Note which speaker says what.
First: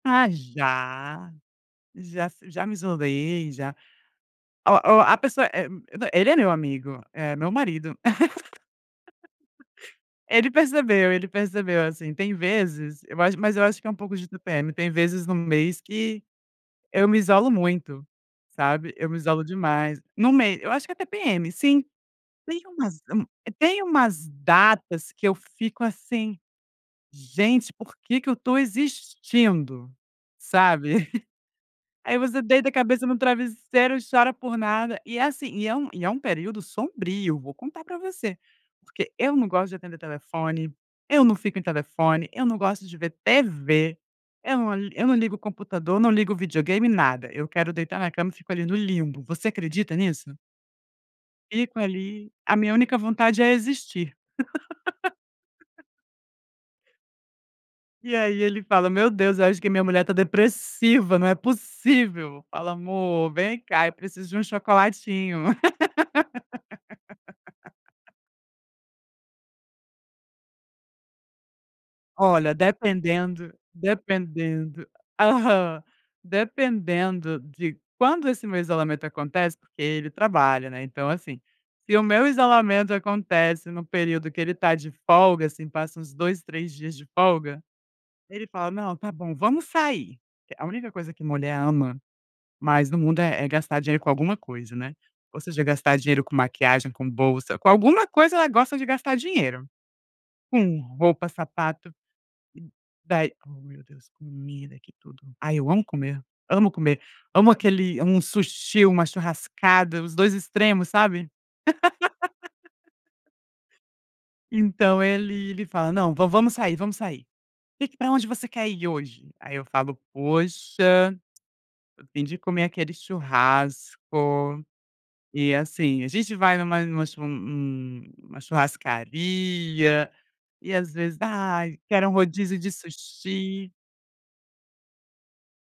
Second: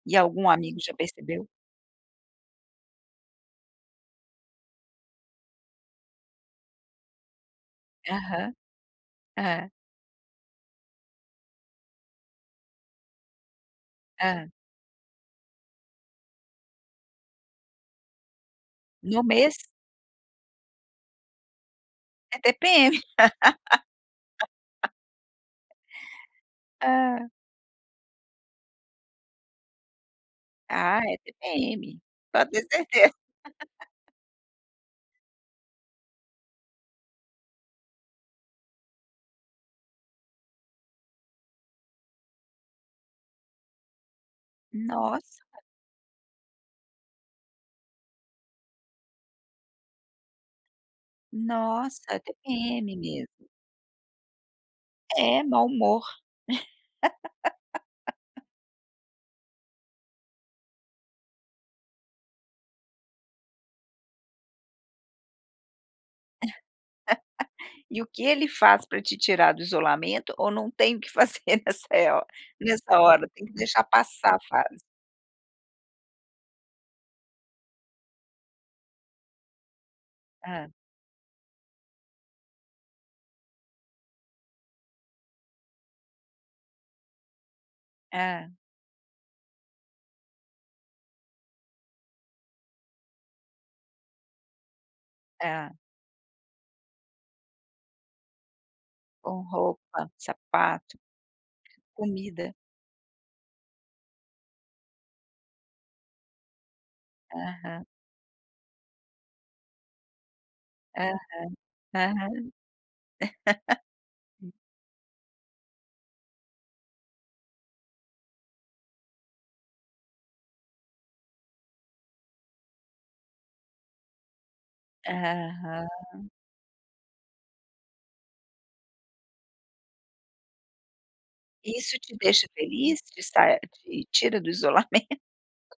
Speaker 1: E
Speaker 2: Ah,
Speaker 1: algum amigo já
Speaker 2: já,
Speaker 1: percebeu?
Speaker 2: já f já me isolei, já ó ó, a pessoa, eh, nã ele é meu amigo, é meu marido
Speaker 1: Aham. Hã.
Speaker 2: ele percebeu, ele percebeu, assim, tem vezes eu ach mas eu acho que é um pouco de
Speaker 1: Hã.
Speaker 2: TPM, tem vezes no mês que eu me isolo muito, sabe, eu me
Speaker 1: No
Speaker 2: isolo
Speaker 1: mês?
Speaker 2: demais. No mei eu acho que é TPM, sim.
Speaker 1: É
Speaker 2: Tem
Speaker 1: TPM.
Speaker 2: umas um tem umas datas que eu fico assim:
Speaker 1: Ah.
Speaker 2: "Gente, por que que eu estou existindo", sabe,
Speaker 1: Ah, é TPM,
Speaker 2: aí você
Speaker 1: pode ter
Speaker 2: deita a cabeça
Speaker 1: certeza.
Speaker 2: no travesseiro e chora por nada. E, assim, e é um e é um período sombrio, vou contar pra você, porque eu não gosto de atender telefone, eu não fico em telefone, eu não gosto de ver TV, eu não eu não ligo o
Speaker 1: Nossa.
Speaker 2: computador, não ligo o videogame, nada. Eu quero deitar na cama e fico ali no limbo. Você acredita nisso? Fico
Speaker 1: Nossa, é
Speaker 2: ali. A minha
Speaker 1: TPM
Speaker 2: única vontade
Speaker 1: mesmo.
Speaker 2: é existir.
Speaker 1: É, mau humor.
Speaker 2: E aí ele fala: "Meu Deus, eu acho que minha mulher tá depressiva, não é possível". Eu falo: "Mô, vem cá, eu preciso de um chocolatinho."
Speaker 1: E o que ele faz pra te tirar do isolamento ou não tem o que fazer nesse ho
Speaker 2: Olha,
Speaker 1: nessa hora, tem que
Speaker 2: dependendo
Speaker 1: deixar passar a fase?
Speaker 2: dependendo aham, dependendo de quando esse meu isolamento acontece, porque ele trabalha,
Speaker 1: Hã.
Speaker 2: né, então, assim, se o meu isolamento acontece no período que ele está de folga, assim, passa uns 2, 3 dias de folga, ele
Speaker 1: Hã.
Speaker 2: fala: "Não, está bom, vamos sair". A única coisa que mulher ama mais no mundo é é gastar dinheiro com alguma coisa, né, ou seja
Speaker 1: Hã.
Speaker 2: gastar dinheiro com maquiagem, com bolsa, com alguma coisa ela gosta de gastar
Speaker 1: Com
Speaker 2: dinheiro,
Speaker 1: roupa,
Speaker 2: com
Speaker 1: sapato,
Speaker 2: roupa, sapato.
Speaker 1: comida.
Speaker 2: Daí ó, meu Deus, comida que tudo. Ai, eu amo comer, amo comer, amo
Speaker 1: Aham.
Speaker 2: aquele amo um sushi, uma churrascada, os 2 extremos,
Speaker 1: Aham,
Speaker 2: sabe.
Speaker 1: aham.
Speaker 2: Então ele ele fala: "Não, va vamos sair, vamos sair, que pra onde você quer ir hoje?", aí eu falo: "Poxa, tô afim de comer aquele churrasco", e, assim, a
Speaker 1: Aham.
Speaker 2: gente vai numa numa chu num num numa churrascaria e, às vezes:
Speaker 1: E
Speaker 2: "Ai,
Speaker 1: isso
Speaker 2: quero um
Speaker 1: te deixa
Speaker 2: rodízio de
Speaker 1: feliz? De estar
Speaker 2: sushi".
Speaker 1: te tira do isolamen